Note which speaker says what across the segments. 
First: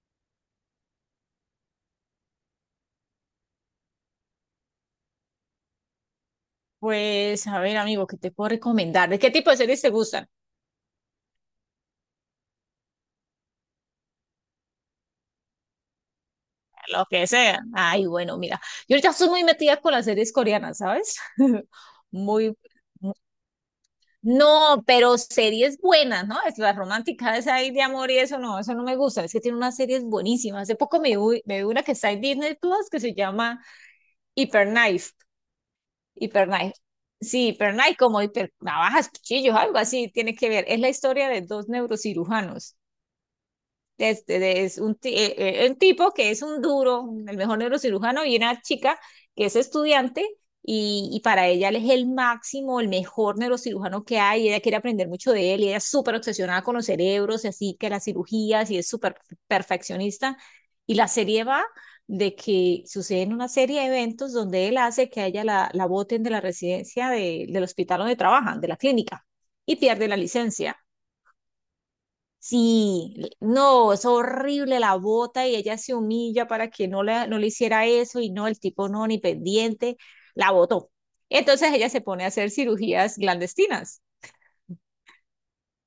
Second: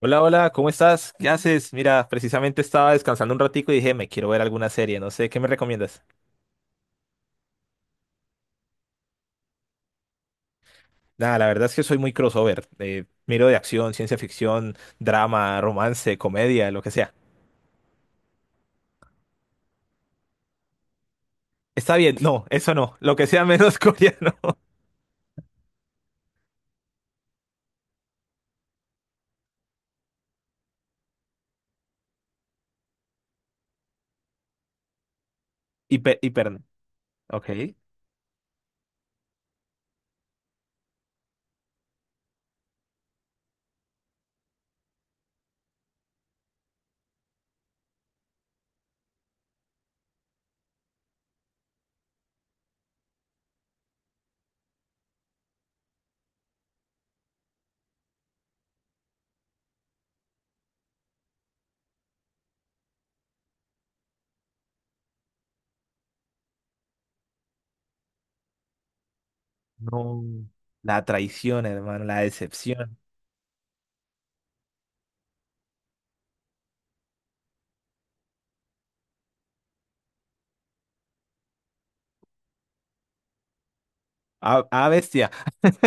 Speaker 1: Hola, hola, ¿cómo estás? ¿Qué haces? Mira, precisamente estaba descansando un ratico y dije, me quiero ver alguna serie, no sé, ¿qué me recomiendas?
Speaker 2: Pues, a ver, amigo, ¿qué te puedo recomendar? ¿De qué tipo de series te gustan?
Speaker 1: Nada, la verdad es que soy muy crossover. Miro de acción, ciencia ficción, drama, romance, comedia, lo que
Speaker 2: Lo
Speaker 1: sea.
Speaker 2: que sea. Ay, bueno, mira, yo ahorita estoy muy metida con las series coreanas, ¿sabes?
Speaker 1: Está bien, no,
Speaker 2: Muy,
Speaker 1: eso no, lo que sea menos coreano.
Speaker 2: no, pero series buenas, ¿no? Es la romántica esa ahí de amor y eso no me gusta. Es que tiene unas series buenísimas. Hace poco me vi una que está en Disney Plus que se llama Hyperknife.
Speaker 1: Hiper, hiper.
Speaker 2: Hyperknife. Sí,
Speaker 1: Ok.
Speaker 2: Hyperknife, como hiper navajas, cuchillos, algo así, tiene que ver. Es la historia de dos neurocirujanos. Este, de- es un, ti- eh, un tipo que es un duro, el mejor neurocirujano, y una chica que es estudiante y para ella él es el máximo, el mejor neurocirujano que hay, y ella quiere aprender mucho de él, y ella es súper obsesionada con los cerebros, y así que las cirugías, y es súper perfeccionista. Y la serie va de que suceden una serie de eventos donde él hace que a ella la boten de la residencia del hospital donde trabajan, de la clínica, y pierde la
Speaker 1: No.
Speaker 2: licencia.
Speaker 1: La traición, hermano, la decepción.
Speaker 2: Sí, no, es horrible, la bota y ella se humilla para que no le hiciera eso y no, el tipo no, ni pendiente, la botó. Entonces ella se pone a hacer cirugías clandestinas.
Speaker 1: Ah, ah, bestia.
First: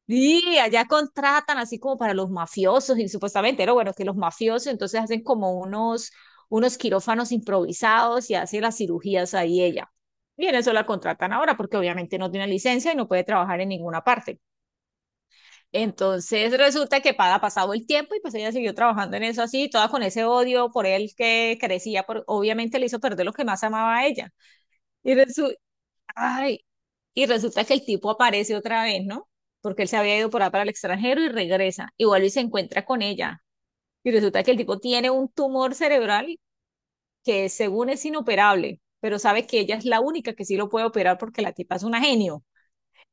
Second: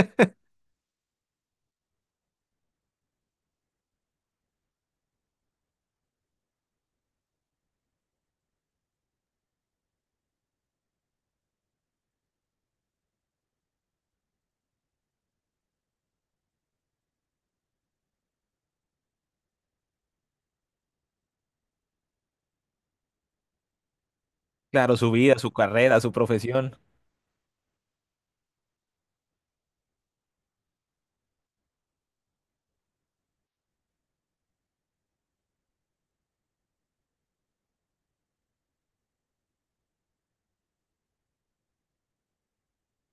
Speaker 2: Y allá contratan así como para los mafiosos y supuestamente, pero bueno, que los mafiosos entonces hacen como unos quirófanos improvisados y hace las cirugías ahí ella. Y en eso la contratan ahora porque obviamente no tiene licencia y no puede trabajar en ninguna parte. Entonces resulta que para pasado el tiempo y pues ella siguió trabajando en eso así, toda con ese odio por él que crecía, por, obviamente le hizo perder lo que más amaba a ella.
Speaker 1: Claro, su
Speaker 2: Y,
Speaker 1: vida,
Speaker 2: resu
Speaker 1: su carrera, su
Speaker 2: ay,
Speaker 1: profesión.
Speaker 2: y resulta que el tipo aparece otra vez, ¿no? Porque él se había ido por ahí para el extranjero y regresa, y vuelve y se encuentra con ella. Y resulta que el tipo tiene un tumor cerebral que según es inoperable, pero sabe que ella es la única que sí lo puede operar porque la tipa es una genio.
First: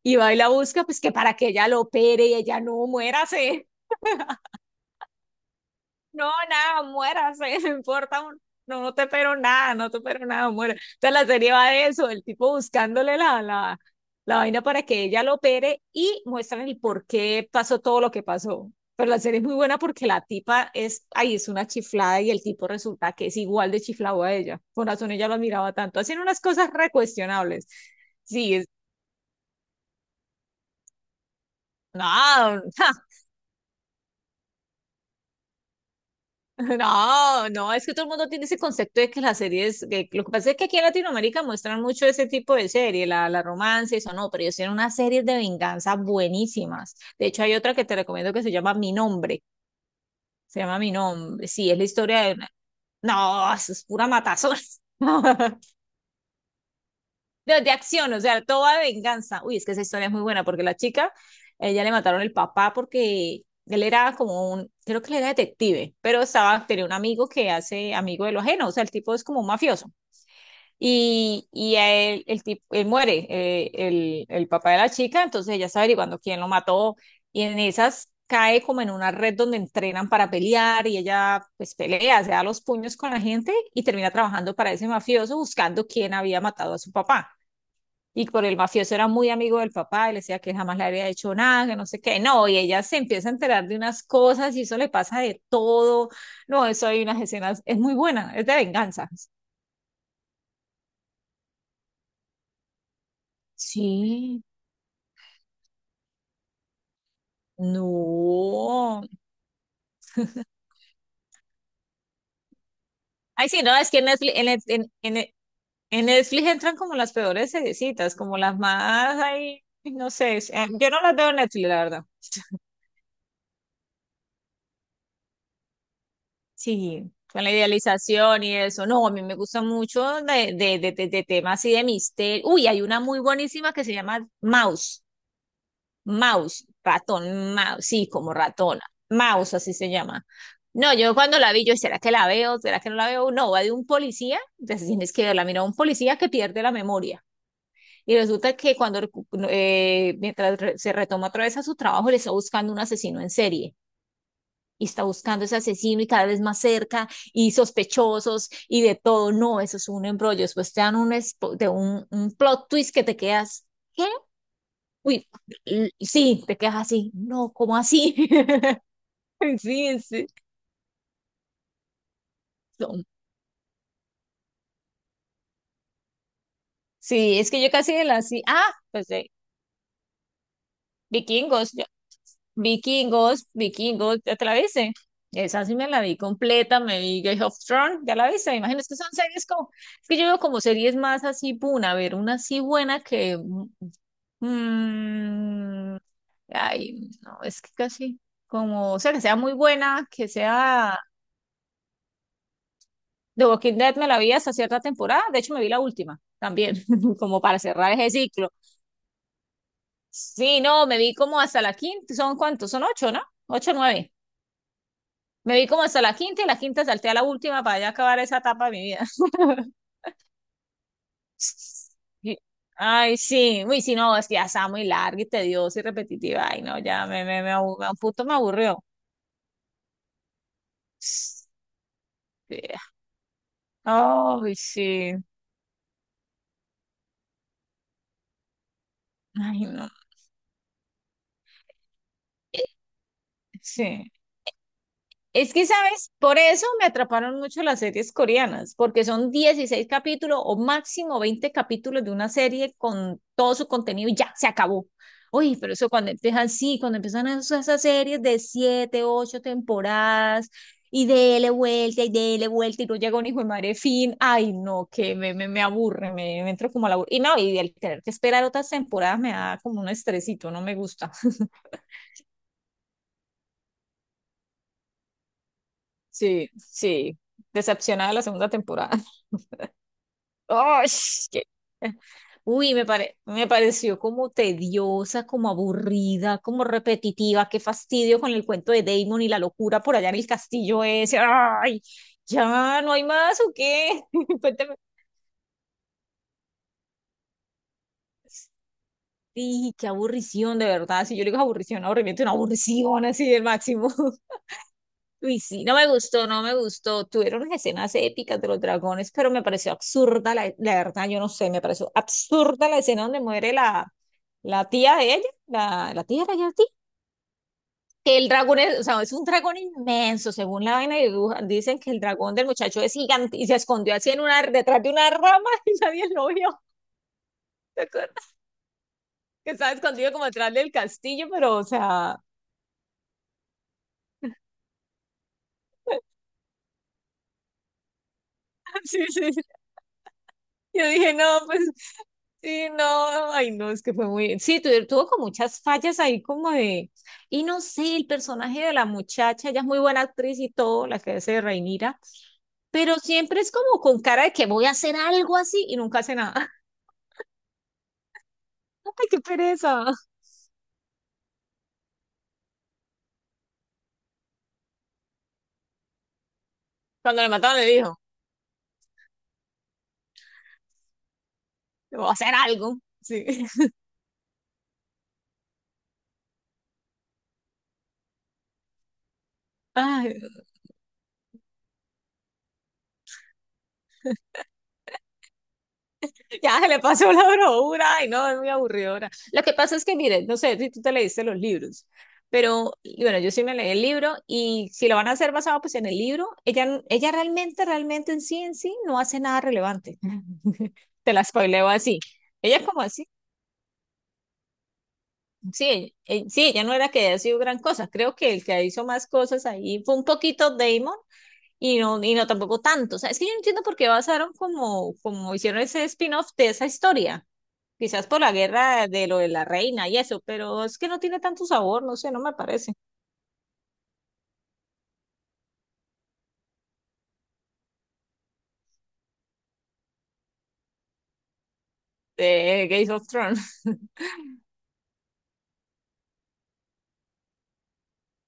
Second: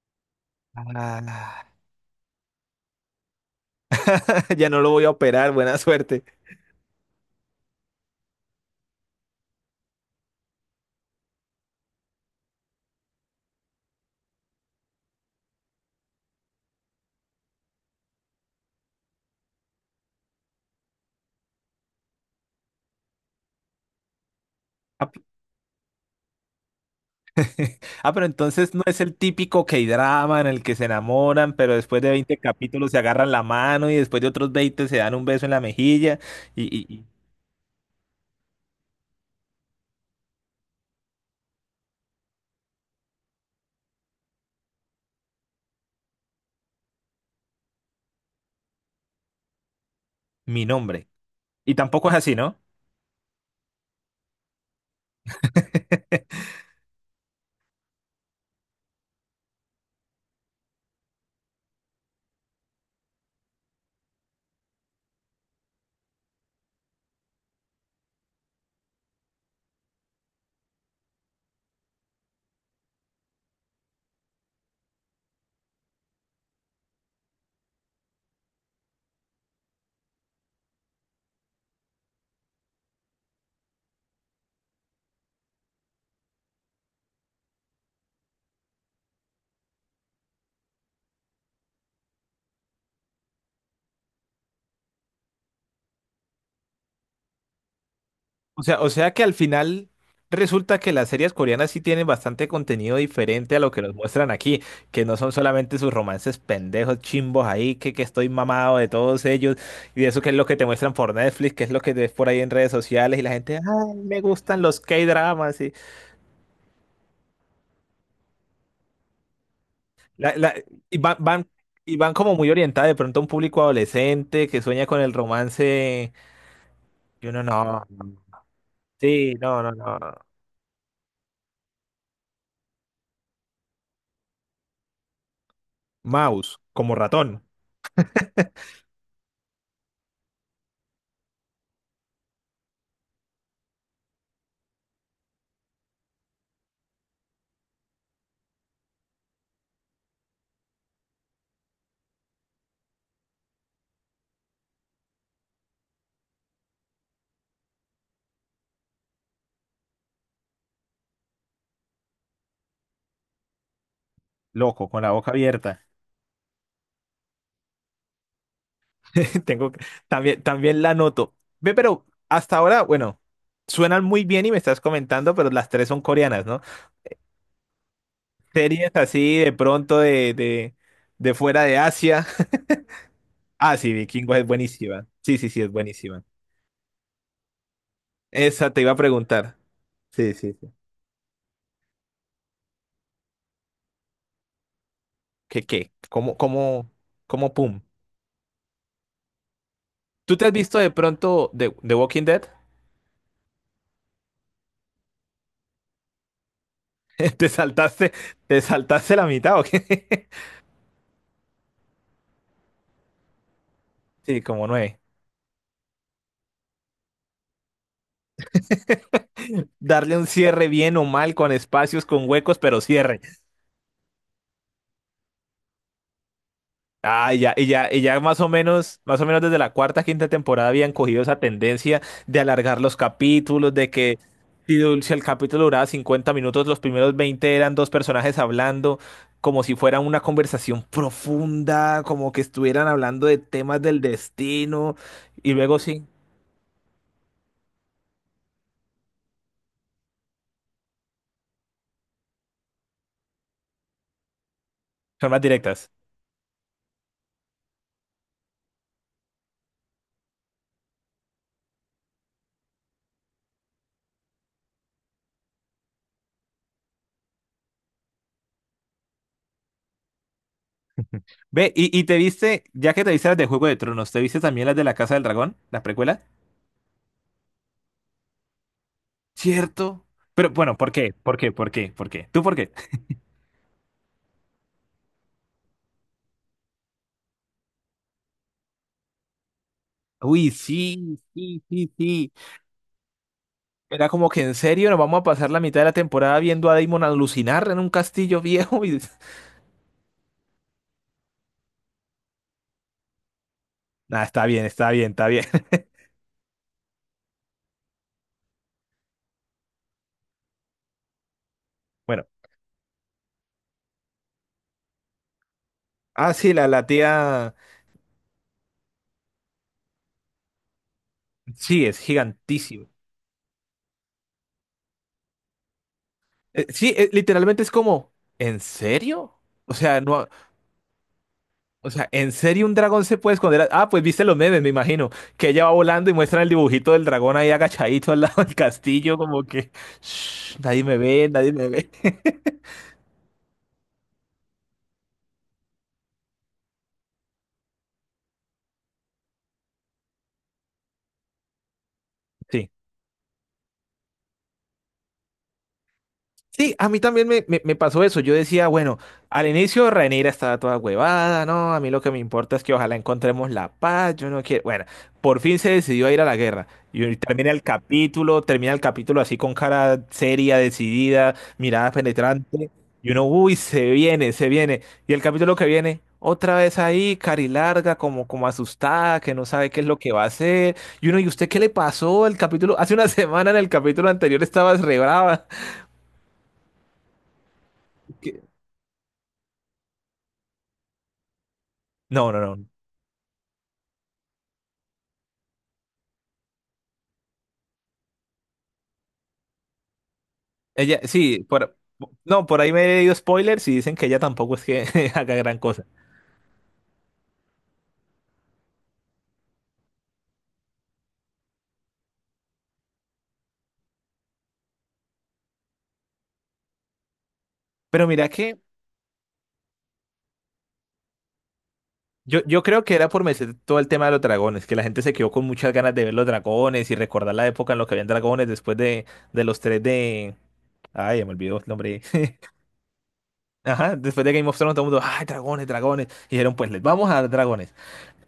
Speaker 2: Y va y la busca, pues que para que ella
Speaker 1: Ah,
Speaker 2: lo opere y ella no, muérase.
Speaker 1: ya no lo voy a operar, buena suerte.
Speaker 2: No, nada, muérase, no importa, no, no te espero nada, no te espero nada, muera. Entonces la serie va de eso, el tipo buscándole la vaina para que ella lo opere y muestran el por qué pasó todo lo que pasó. Pero la serie es muy buena porque la tipa es, ahí es una chiflada y el tipo resulta que es igual de chiflado a ella. Por razón ella lo admiraba tanto. Hacen unas cosas recuestionables.
Speaker 1: Ah, pero
Speaker 2: Sí,
Speaker 1: entonces no es el típico K-drama en el que se enamoran, pero después de 20
Speaker 2: no,
Speaker 1: capítulos se agarran la mano y después de otros 20 se dan un beso en la mejilla y, y- y-
Speaker 2: no, no, es que todo el mundo tiene ese concepto de que las series, que lo que pasa es que aquí en Latinoamérica muestran mucho ese tipo de serie, la romance, y eso no, pero ellos tienen unas series de venganza buenísimas. De hecho, hay otra que te recomiendo que se llama Mi Nombre, se
Speaker 1: mi
Speaker 2: llama Mi
Speaker 1: nombre.
Speaker 2: Nombre, sí,
Speaker 1: Y
Speaker 2: es la
Speaker 1: tampoco es
Speaker 2: historia de
Speaker 1: así,
Speaker 2: una...
Speaker 1: ¿no?
Speaker 2: No, eso es pura matazón. De acción, o sea, toda venganza. Uy, es que esa historia es muy buena porque la chica, ella, le mataron el papá porque él era como un, creo que él era detective, pero estaba, tenía un amigo que hace amigo de lo ajeno, o sea, el tipo es como un mafioso. Y a él, el tipo, él muere, el papá de la chica, entonces ella está averiguando quién lo mató y en esas cae como en una red donde entrenan para pelear y ella pues pelea, se da los puños con la gente y termina trabajando para ese mafioso buscando quién había matado a su papá. Y por el mafioso era muy amigo del papá y le decía que jamás le había hecho nada, que no sé qué. No, y ella se empieza a enterar de unas cosas y eso, le pasa de todo. No, eso hay unas escenas, es muy buena, es de
Speaker 1: O sea, o
Speaker 2: venganza.
Speaker 1: sea que al final resulta que las series coreanas sí tienen bastante contenido diferente a lo que nos muestran
Speaker 2: Sí.
Speaker 1: aquí, que no son solamente sus romances pendejos, chimbos ahí, que estoy mamado de
Speaker 2: No.
Speaker 1: todos ellos y de eso que es lo que te muestran por Netflix, que es lo que ves por ahí en redes sociales y la
Speaker 2: Ay,
Speaker 1: gente,
Speaker 2: sí, no, es
Speaker 1: ay,
Speaker 2: que en
Speaker 1: me
Speaker 2: Netflix,
Speaker 1: gustan los
Speaker 2: En, en-
Speaker 1: K-dramas.
Speaker 2: en Netflix entran como las peores seriecitas, como las más ahí, no
Speaker 1: La-
Speaker 2: sé,
Speaker 1: la-
Speaker 2: yo
Speaker 1: y
Speaker 2: no las
Speaker 1: van,
Speaker 2: veo en
Speaker 1: van-
Speaker 2: Netflix, la
Speaker 1: y
Speaker 2: verdad.
Speaker 1: van como muy orientadas de pronto a un público adolescente que sueña con el romance.
Speaker 2: Sí,
Speaker 1: Yo no,
Speaker 2: con la
Speaker 1: no.
Speaker 2: idealización y eso. No, a mí
Speaker 1: Sí,
Speaker 2: me
Speaker 1: no,
Speaker 2: gusta
Speaker 1: no,
Speaker 2: mucho
Speaker 1: no.
Speaker 2: de temas y de misterio. Uy, hay una muy buenísima que se llama Mouse.
Speaker 1: Mouse,
Speaker 2: Mouse,
Speaker 1: como
Speaker 2: ratón,
Speaker 1: ratón,
Speaker 2: mouse, sí, como ratona. Mouse, así se llama. No, yo cuando la vi, yo, ¿será que la veo? ¿Será que no la veo? No, va de un policía, entonces tienes que verla. Mira, un policía que pierde la memoria. Y resulta que cuando, mientras se retoma otra vez a su trabajo, le está buscando un asesino en serie y está buscando ese asesino y cada vez más cerca, y sospechosos y de todo. No, eso es un embrollo. Después te dan un plot twist que te quedas. ¿Qué?
Speaker 1: loco, con la
Speaker 2: Uy,
Speaker 1: boca abierta.
Speaker 2: sí, te quedas así. No, ¿cómo así?
Speaker 1: Tengo que-
Speaker 2: Sí, sí.
Speaker 1: también, también la noto. Ve, pero hasta ahora,
Speaker 2: Son-
Speaker 1: bueno, suenan muy bien y me estás comentando, pero las tres son coreanas, ¿no?
Speaker 2: Sí, es que yo casi de la sí. Ah,
Speaker 1: Series
Speaker 2: pues de
Speaker 1: así de pronto de fuera
Speaker 2: vikingos,
Speaker 1: de Asia.
Speaker 2: vikingos,
Speaker 1: Ah, sí,
Speaker 2: vikingos,
Speaker 1: Vikingos
Speaker 2: ya te
Speaker 1: es
Speaker 2: la viste.
Speaker 1: buenísima. Sí, sí, sí,
Speaker 2: Esa
Speaker 1: es
Speaker 2: sí me la vi
Speaker 1: buenísima.
Speaker 2: completa, me vi Game of Thrones, ya la viste.
Speaker 1: Esa te
Speaker 2: Imagino, es
Speaker 1: iba a
Speaker 2: que son series
Speaker 1: preguntar.
Speaker 2: como, es que yo
Speaker 1: Sí,
Speaker 2: veo
Speaker 1: sí,
Speaker 2: como
Speaker 1: sí.
Speaker 2: series más así, puna, a ver, una así buena que
Speaker 1: ¿Qué, qué?
Speaker 2: Mm,
Speaker 1: ¿Cómo, cómo,
Speaker 2: ay, no,
Speaker 1: cómo,
Speaker 2: es que
Speaker 1: pum?
Speaker 2: casi como, o sea, que sea muy buena, que
Speaker 1: ¿Tú te has visto de
Speaker 2: sea...
Speaker 1: pronto de The Walking Dead?
Speaker 2: The Walking Dead me la vi hasta cierta temporada, de hecho me vi la última también, como
Speaker 1: ¿Te
Speaker 2: para cerrar ese
Speaker 1: saltaste,
Speaker 2: ciclo.
Speaker 1: ¿te saltaste la mitad o qué?
Speaker 2: Sí, no, me vi como hasta la quinta, ¿son cuántos? Son ocho, ¿no? Ocho, nueve.
Speaker 1: Sí, como nueve.
Speaker 2: Me vi como hasta la quinta y la quinta salté a la última para ya acabar esa etapa de mi vida.
Speaker 1: Darle un cierre bien o mal, con espacios, con
Speaker 2: Y-
Speaker 1: huecos, pero
Speaker 2: Ay,
Speaker 1: cierre.
Speaker 2: sí, uy, sí, no, es que ya está muy larga y tediosa y repetitiva. Ay, no, ya
Speaker 1: Ah, y ya, y ya,
Speaker 2: a un
Speaker 1: y ya
Speaker 2: punto me
Speaker 1: más o
Speaker 2: aburrió.
Speaker 1: menos, desde la cuarta, quinta temporada habían cogido esa
Speaker 2: Sí,
Speaker 1: tendencia de alargar los capítulos, de que
Speaker 2: ay,
Speaker 1: si
Speaker 2: sí.
Speaker 1: el capítulo duraba 50 minutos, los primeros 20 eran dos personajes hablando,
Speaker 2: Ay,
Speaker 1: como si
Speaker 2: no.
Speaker 1: fuera una conversación profunda, como que estuvieran hablando de temas del
Speaker 2: Sí.
Speaker 1: destino,
Speaker 2: Es
Speaker 1: y
Speaker 2: que,
Speaker 1: luego sí,
Speaker 2: ¿sabes? Por eso me atraparon mucho las series coreanas, porque son 16 capítulos o máximo 20 capítulos de una serie con todo su contenido y ya, se acabó.
Speaker 1: son más
Speaker 2: Uy, pero eso
Speaker 1: directas.
Speaker 2: cuando empiezan, sí, cuando empiezan esas series de 7 8 temporadas y dele vuelta y dele vuelta y no llega un hijo de madre fin. Ay, no, que me aburre, me entro como a la... Y no, y el tener que esperar otras temporadas me da como un estresito, no me gusta.
Speaker 1: Ve, y te viste, ya que te viste las de Juego de Tronos, ¿te viste también las de la Casa del Dragón, la precuela?
Speaker 2: Sí, sí. Decepcionada de la segunda temporada.
Speaker 1: Cierto. Pero bueno,
Speaker 2: ¡Ay!
Speaker 1: ¿por qué? ¿Por
Speaker 2: qué-
Speaker 1: qué? ¿Por qué? ¿Por qué? ¿Tú por qué?
Speaker 2: Uy, me pareció como tediosa, como aburrida, como repetitiva. Qué fastidio con el cuento de Damon y la locura por allá en el
Speaker 1: Uy,
Speaker 2: castillo
Speaker 1: sí,
Speaker 2: ese.
Speaker 1: sí,
Speaker 2: ¡Ay!
Speaker 1: sí, sí.
Speaker 2: ¿Ya no hay más o qué?
Speaker 1: Era como que en
Speaker 2: Cuéntame.
Speaker 1: serio nos vamos a pasar la mitad de la temporada viendo a Damon alucinar en un castillo viejo y…
Speaker 2: Sí, qué aburrición, de verdad. Si yo le digo, aburrición, aburrimiento, una aburrición así del máximo.
Speaker 1: Nada, está bien, está bien, está
Speaker 2: Uy,
Speaker 1: bien.
Speaker 2: sí, no me gustó, no me gustó. Tuvieron unas escenas épicas de los dragones, pero me pareció absurda, la verdad, yo no sé, me pareció
Speaker 1: Bueno,
Speaker 2: absurda la escena donde muere la tía de ella, la tía
Speaker 1: ah,
Speaker 2: de
Speaker 1: sí,
Speaker 2: la tía.
Speaker 1: la tía…
Speaker 2: Que el dragón es, o sea, es un dragón inmenso, según la vaina de dibuja, dicen
Speaker 1: Sí,
Speaker 2: que
Speaker 1: es
Speaker 2: el dragón del muchacho
Speaker 1: gigantísimo.
Speaker 2: es gigante y se escondió así en una, detrás de una rama y nadie lo vio.
Speaker 1: Sí, literalmente es
Speaker 2: ¿Te
Speaker 1: como,
Speaker 2: acuerdas?
Speaker 1: ¿en serio?
Speaker 2: Que estaba
Speaker 1: O sea,
Speaker 2: escondido como
Speaker 1: no,
Speaker 2: detrás del castillo, pero, o
Speaker 1: o sea,
Speaker 2: sea,
Speaker 1: ¿en serio un dragón se puede esconder? Ah, pues viste los memes, me imagino, que ella va volando y muestran el dibujito del dragón ahí agachadito al lado del
Speaker 2: sí,
Speaker 1: castillo,
Speaker 2: sí,
Speaker 1: como que, "Shh, nadie
Speaker 2: yo
Speaker 1: me
Speaker 2: dije,
Speaker 1: ve,
Speaker 2: no,
Speaker 1: nadie
Speaker 2: pues
Speaker 1: me ve".
Speaker 2: sí, no, ay, no, es que fue muy, sí, tuvo con muchas fallas ahí como de, y no sé, el personaje de la muchacha, ella es muy buena actriz y todo, la que hace de Reinira,
Speaker 1: Sí.
Speaker 2: pero siempre es como con cara de que voy a hacer algo así y nunca hace nada.
Speaker 1: Sí, a mí también me pasó eso. Yo decía, bueno,
Speaker 2: Ay, qué
Speaker 1: al
Speaker 2: pereza.
Speaker 1: inicio Rhaenyra estaba toda huevada, ¿no? A mí lo que me importa es que ojalá encontremos la paz, yo no quiero… Bueno, por fin se decidió a ir a la guerra. Y hoy
Speaker 2: Cuando le mataron, le dijo,
Speaker 1: termina el capítulo así con cara seria, decidida, mirada
Speaker 2: voy a hacer
Speaker 1: penetrante.
Speaker 2: algo.
Speaker 1: Y uno,
Speaker 2: Sí.
Speaker 1: uy, se viene, se viene. Y el capítulo que viene, otra vez ahí, carilarga, como, como asustada, que no sabe qué es lo que
Speaker 2: Ay,
Speaker 1: va a hacer. Y uno, ¿y usted qué le pasó? El capítulo, hace una semana en el capítulo anterior estabas re brava.
Speaker 2: ya se le pasó la bravura, ay, no, es muy aburridora. Lo que pasa es que, mire, no sé si tú te leíste los libros,
Speaker 1: No, no, no.
Speaker 2: pero y bueno, yo sí me leí el libro y si lo van a hacer basado pues en el libro, ella realmente, realmente en sí, no hace nada relevante.
Speaker 1: Ella,
Speaker 2: Te la
Speaker 1: sí,
Speaker 2: spoileo
Speaker 1: por,
Speaker 2: así.
Speaker 1: no,
Speaker 2: Ella
Speaker 1: por
Speaker 2: es
Speaker 1: ahí
Speaker 2: como
Speaker 1: me he
Speaker 2: así,
Speaker 1: leído spoilers y dicen que ella tampoco es que haga gran
Speaker 2: sí,
Speaker 1: cosa.
Speaker 2: sí, ella no era que haya sido gran cosa, creo que el que hizo más cosas ahí fue un poquito Damon y no tampoco tanto. O sea, es que yo no entiendo por qué basaron como, como hicieron ese spin-off de esa historia.
Speaker 1: Pero
Speaker 2: Quizás por
Speaker 1: mira
Speaker 2: la
Speaker 1: que
Speaker 2: guerra de lo de la reina y eso, pero es que no tiene tanto sabor, no sé, no me
Speaker 1: yo
Speaker 2: parece.
Speaker 1: creo que era por meter todo el tema de los dragones, que la gente se quedó con muchas ganas de ver los dragones y recordar la época en la que habían dragones después de los tres de… Ay, ya me olvidó el nombre.
Speaker 2: De Game of Thrones,
Speaker 1: Ajá, después de Game of Thrones todo el mundo, ay, dragones, dragones. Y dijeron, pues les vamos a dar dragones.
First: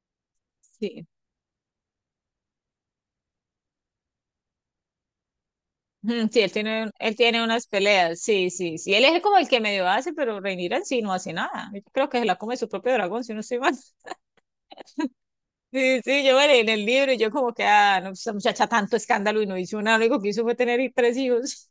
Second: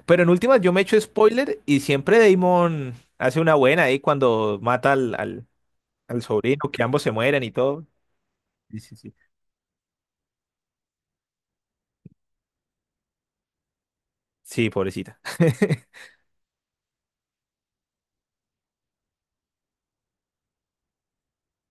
Speaker 1: Pero en últimas yo me echo
Speaker 2: sí.
Speaker 1: spoiler y siempre Damon hace una buena ahí cuando mata al, al, al
Speaker 2: Ujú. Sí, él
Speaker 1: sobrino, que
Speaker 2: tiene,
Speaker 1: ambos se
Speaker 2: él
Speaker 1: mueren
Speaker 2: tiene
Speaker 1: y
Speaker 2: unas
Speaker 1: todo.
Speaker 2: peleas, sí, sí,
Speaker 1: Sí,
Speaker 2: sí.
Speaker 1: sí,
Speaker 2: Él
Speaker 1: sí.
Speaker 2: es como el que medio hace, pero Rhaenyra en sí no hace nada. Yo creo que se la come su propio dragón, si no estoy mal.
Speaker 1: Sí, pobrecita.
Speaker 2: Sí, sí, yo me leí en el libro y yo como que, ah, no, esa muchacha tanto escándalo y no hizo nada, lo único que hizo fue tener tres hijos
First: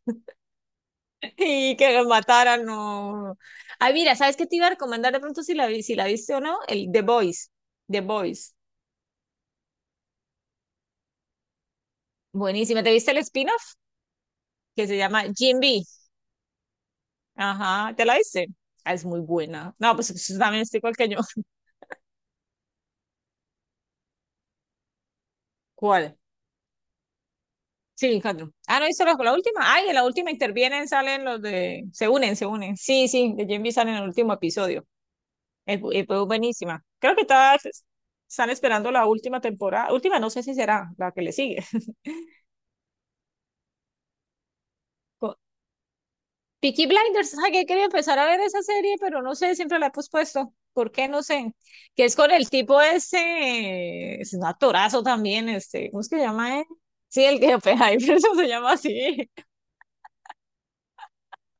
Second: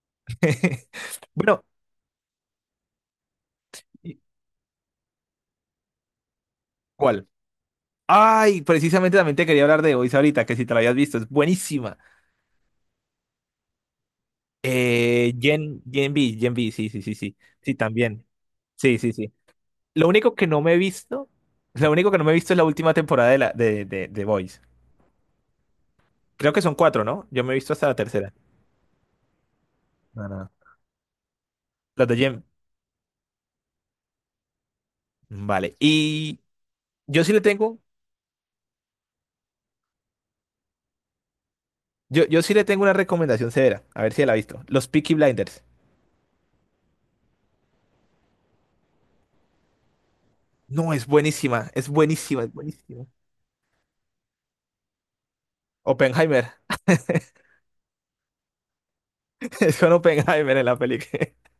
Speaker 1: Bueno,
Speaker 2: y que los mataran, no. Ay, mira,
Speaker 1: ¿y
Speaker 2: ¿sabes qué te iba a recomendar de pronto, si la, si la viste o no? El The
Speaker 1: ¿cuál?
Speaker 2: Boys, The Boys.
Speaker 1: Ay, precisamente también te quería hablar de Voice ahorita, que si te la habías visto, es buenísima.
Speaker 2: Buenísima. ¿Te viste el spin-off que se llama Jim B?
Speaker 1: Gen B, Gen B, sí, sí, sí, sí. Sí,
Speaker 2: Ajá, ¿te la
Speaker 1: también.
Speaker 2: viste? Ah,
Speaker 1: Sí,
Speaker 2: es
Speaker 1: sí,
Speaker 2: muy
Speaker 1: sí.
Speaker 2: buena. No,
Speaker 1: Lo
Speaker 2: pues
Speaker 1: único
Speaker 2: pues,
Speaker 1: que no
Speaker 2: también
Speaker 1: me he
Speaker 2: estoy igual que yo.
Speaker 1: visto, lo único que no me he visto es la última temporada de Voice.
Speaker 2: ¿Cuál?
Speaker 1: Creo que son cuatro, ¿no? Yo me he visto hasta la
Speaker 2: Sí,
Speaker 1: tercera.
Speaker 2: cuatro. Ah, ¿no viste la última? Ay, en la
Speaker 1: No,
Speaker 2: última
Speaker 1: no.
Speaker 2: intervienen, salen los de...
Speaker 1: Las
Speaker 2: Se
Speaker 1: de
Speaker 2: unen,
Speaker 1: Gen.
Speaker 2: se unen. Sí, sí, de Jim B salen en el último episodio.
Speaker 1: Mm, vale. Y
Speaker 2: Buenísima. Creo
Speaker 1: yo
Speaker 2: que
Speaker 1: sí le
Speaker 2: todas
Speaker 1: tengo,
Speaker 2: están esperando la última temporada. Última, no sé si será la que le sigue.
Speaker 1: yo sí le tengo una recomendación severa. A ver si la ha visto. Los Peaky Blinders.
Speaker 2: Peaky Blinders, ay, ¿qué? Quería empezar a ver esa serie, pero no sé, siempre la he pospuesto. ¿Por
Speaker 1: No, es
Speaker 2: qué? No sé.
Speaker 1: buenísima, es
Speaker 2: Que es con
Speaker 1: buenísima,
Speaker 2: el
Speaker 1: es
Speaker 2: tipo
Speaker 1: buenísima.
Speaker 2: ese, es un actorazo también, ¿cómo es que se
Speaker 1: Oppenheimer.
Speaker 2: llama él? Sí, el que Oppenheimer, eso se llama así.
Speaker 1: Es con Oppenheimer en la película.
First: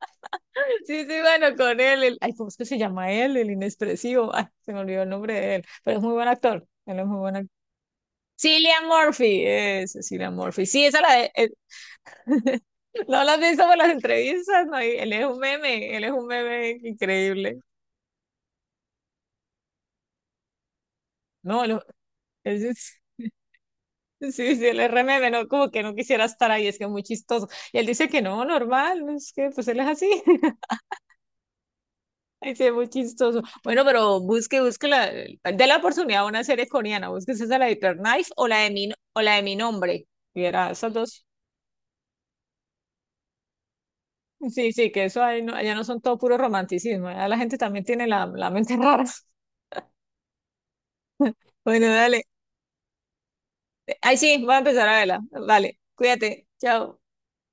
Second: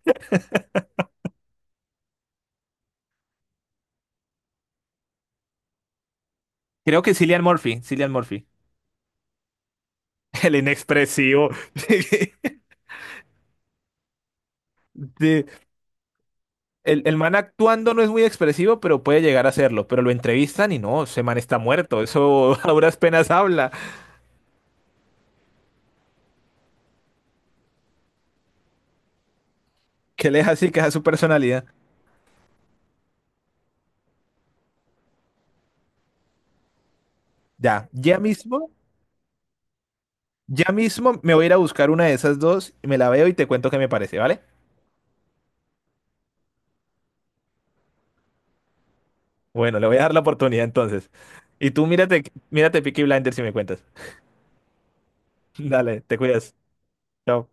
Speaker 2: Sí, sí, bueno, con él, ay, ¿cómo es que se llama él? El inexpresivo, ay, se me olvidó el nombre de él, pero es muy buen actor, él
Speaker 1: Creo
Speaker 2: es
Speaker 1: que
Speaker 2: muy buen
Speaker 1: Cillian
Speaker 2: actor.
Speaker 1: Murphy. Cillian Murphy.
Speaker 2: Cillian Murphy, es Cillian
Speaker 1: El
Speaker 2: Murphy. Sí, esa la de,
Speaker 1: inexpresivo.
Speaker 2: no la has visto por las entrevistas, no, y él es un
Speaker 1: De-
Speaker 2: meme, él es un meme
Speaker 1: el man
Speaker 2: increíble.
Speaker 1: actuando no es muy expresivo, pero puede llegar a serlo. Pero lo entrevistan y no, ese man está
Speaker 2: No, lo-
Speaker 1: muerto. Eso
Speaker 2: ese
Speaker 1: a duras
Speaker 2: es
Speaker 1: penas habla.
Speaker 2: sí, sí, el RMM, no, como que no quisiera estar ahí, es que es muy chistoso. Y él dice que no, normal, es que pues él es así,
Speaker 1: Que le es así, que esa es a su personalidad.
Speaker 2: es muy chistoso. Bueno, pero busque, busque de la oportunidad a una serie coreana, búsquese esa, la de
Speaker 1: Ya,
Speaker 2: Hyperknife o la de mi, o la de mi nombre, y
Speaker 1: ya
Speaker 2: era esas
Speaker 1: mismo
Speaker 2: dos.
Speaker 1: me voy a ir a buscar una de esas dos, me la veo y te cuento qué me parece, ¿vale?
Speaker 2: Sí, sí, que eso ahí no, allá no son todo puro romanticismo, allá la gente también tiene la mente rara.
Speaker 1: Bueno, le voy a dar la oportunidad entonces. Y tú
Speaker 2: Bueno,
Speaker 1: mírate,
Speaker 2: dale,
Speaker 1: mírate Peaky Blinders si me cuentas.
Speaker 2: ay, sí, voy a empezar a verla, vale,
Speaker 1: Dale, te
Speaker 2: cuídate,
Speaker 1: cuidas.
Speaker 2: chao.
Speaker 1: Chao.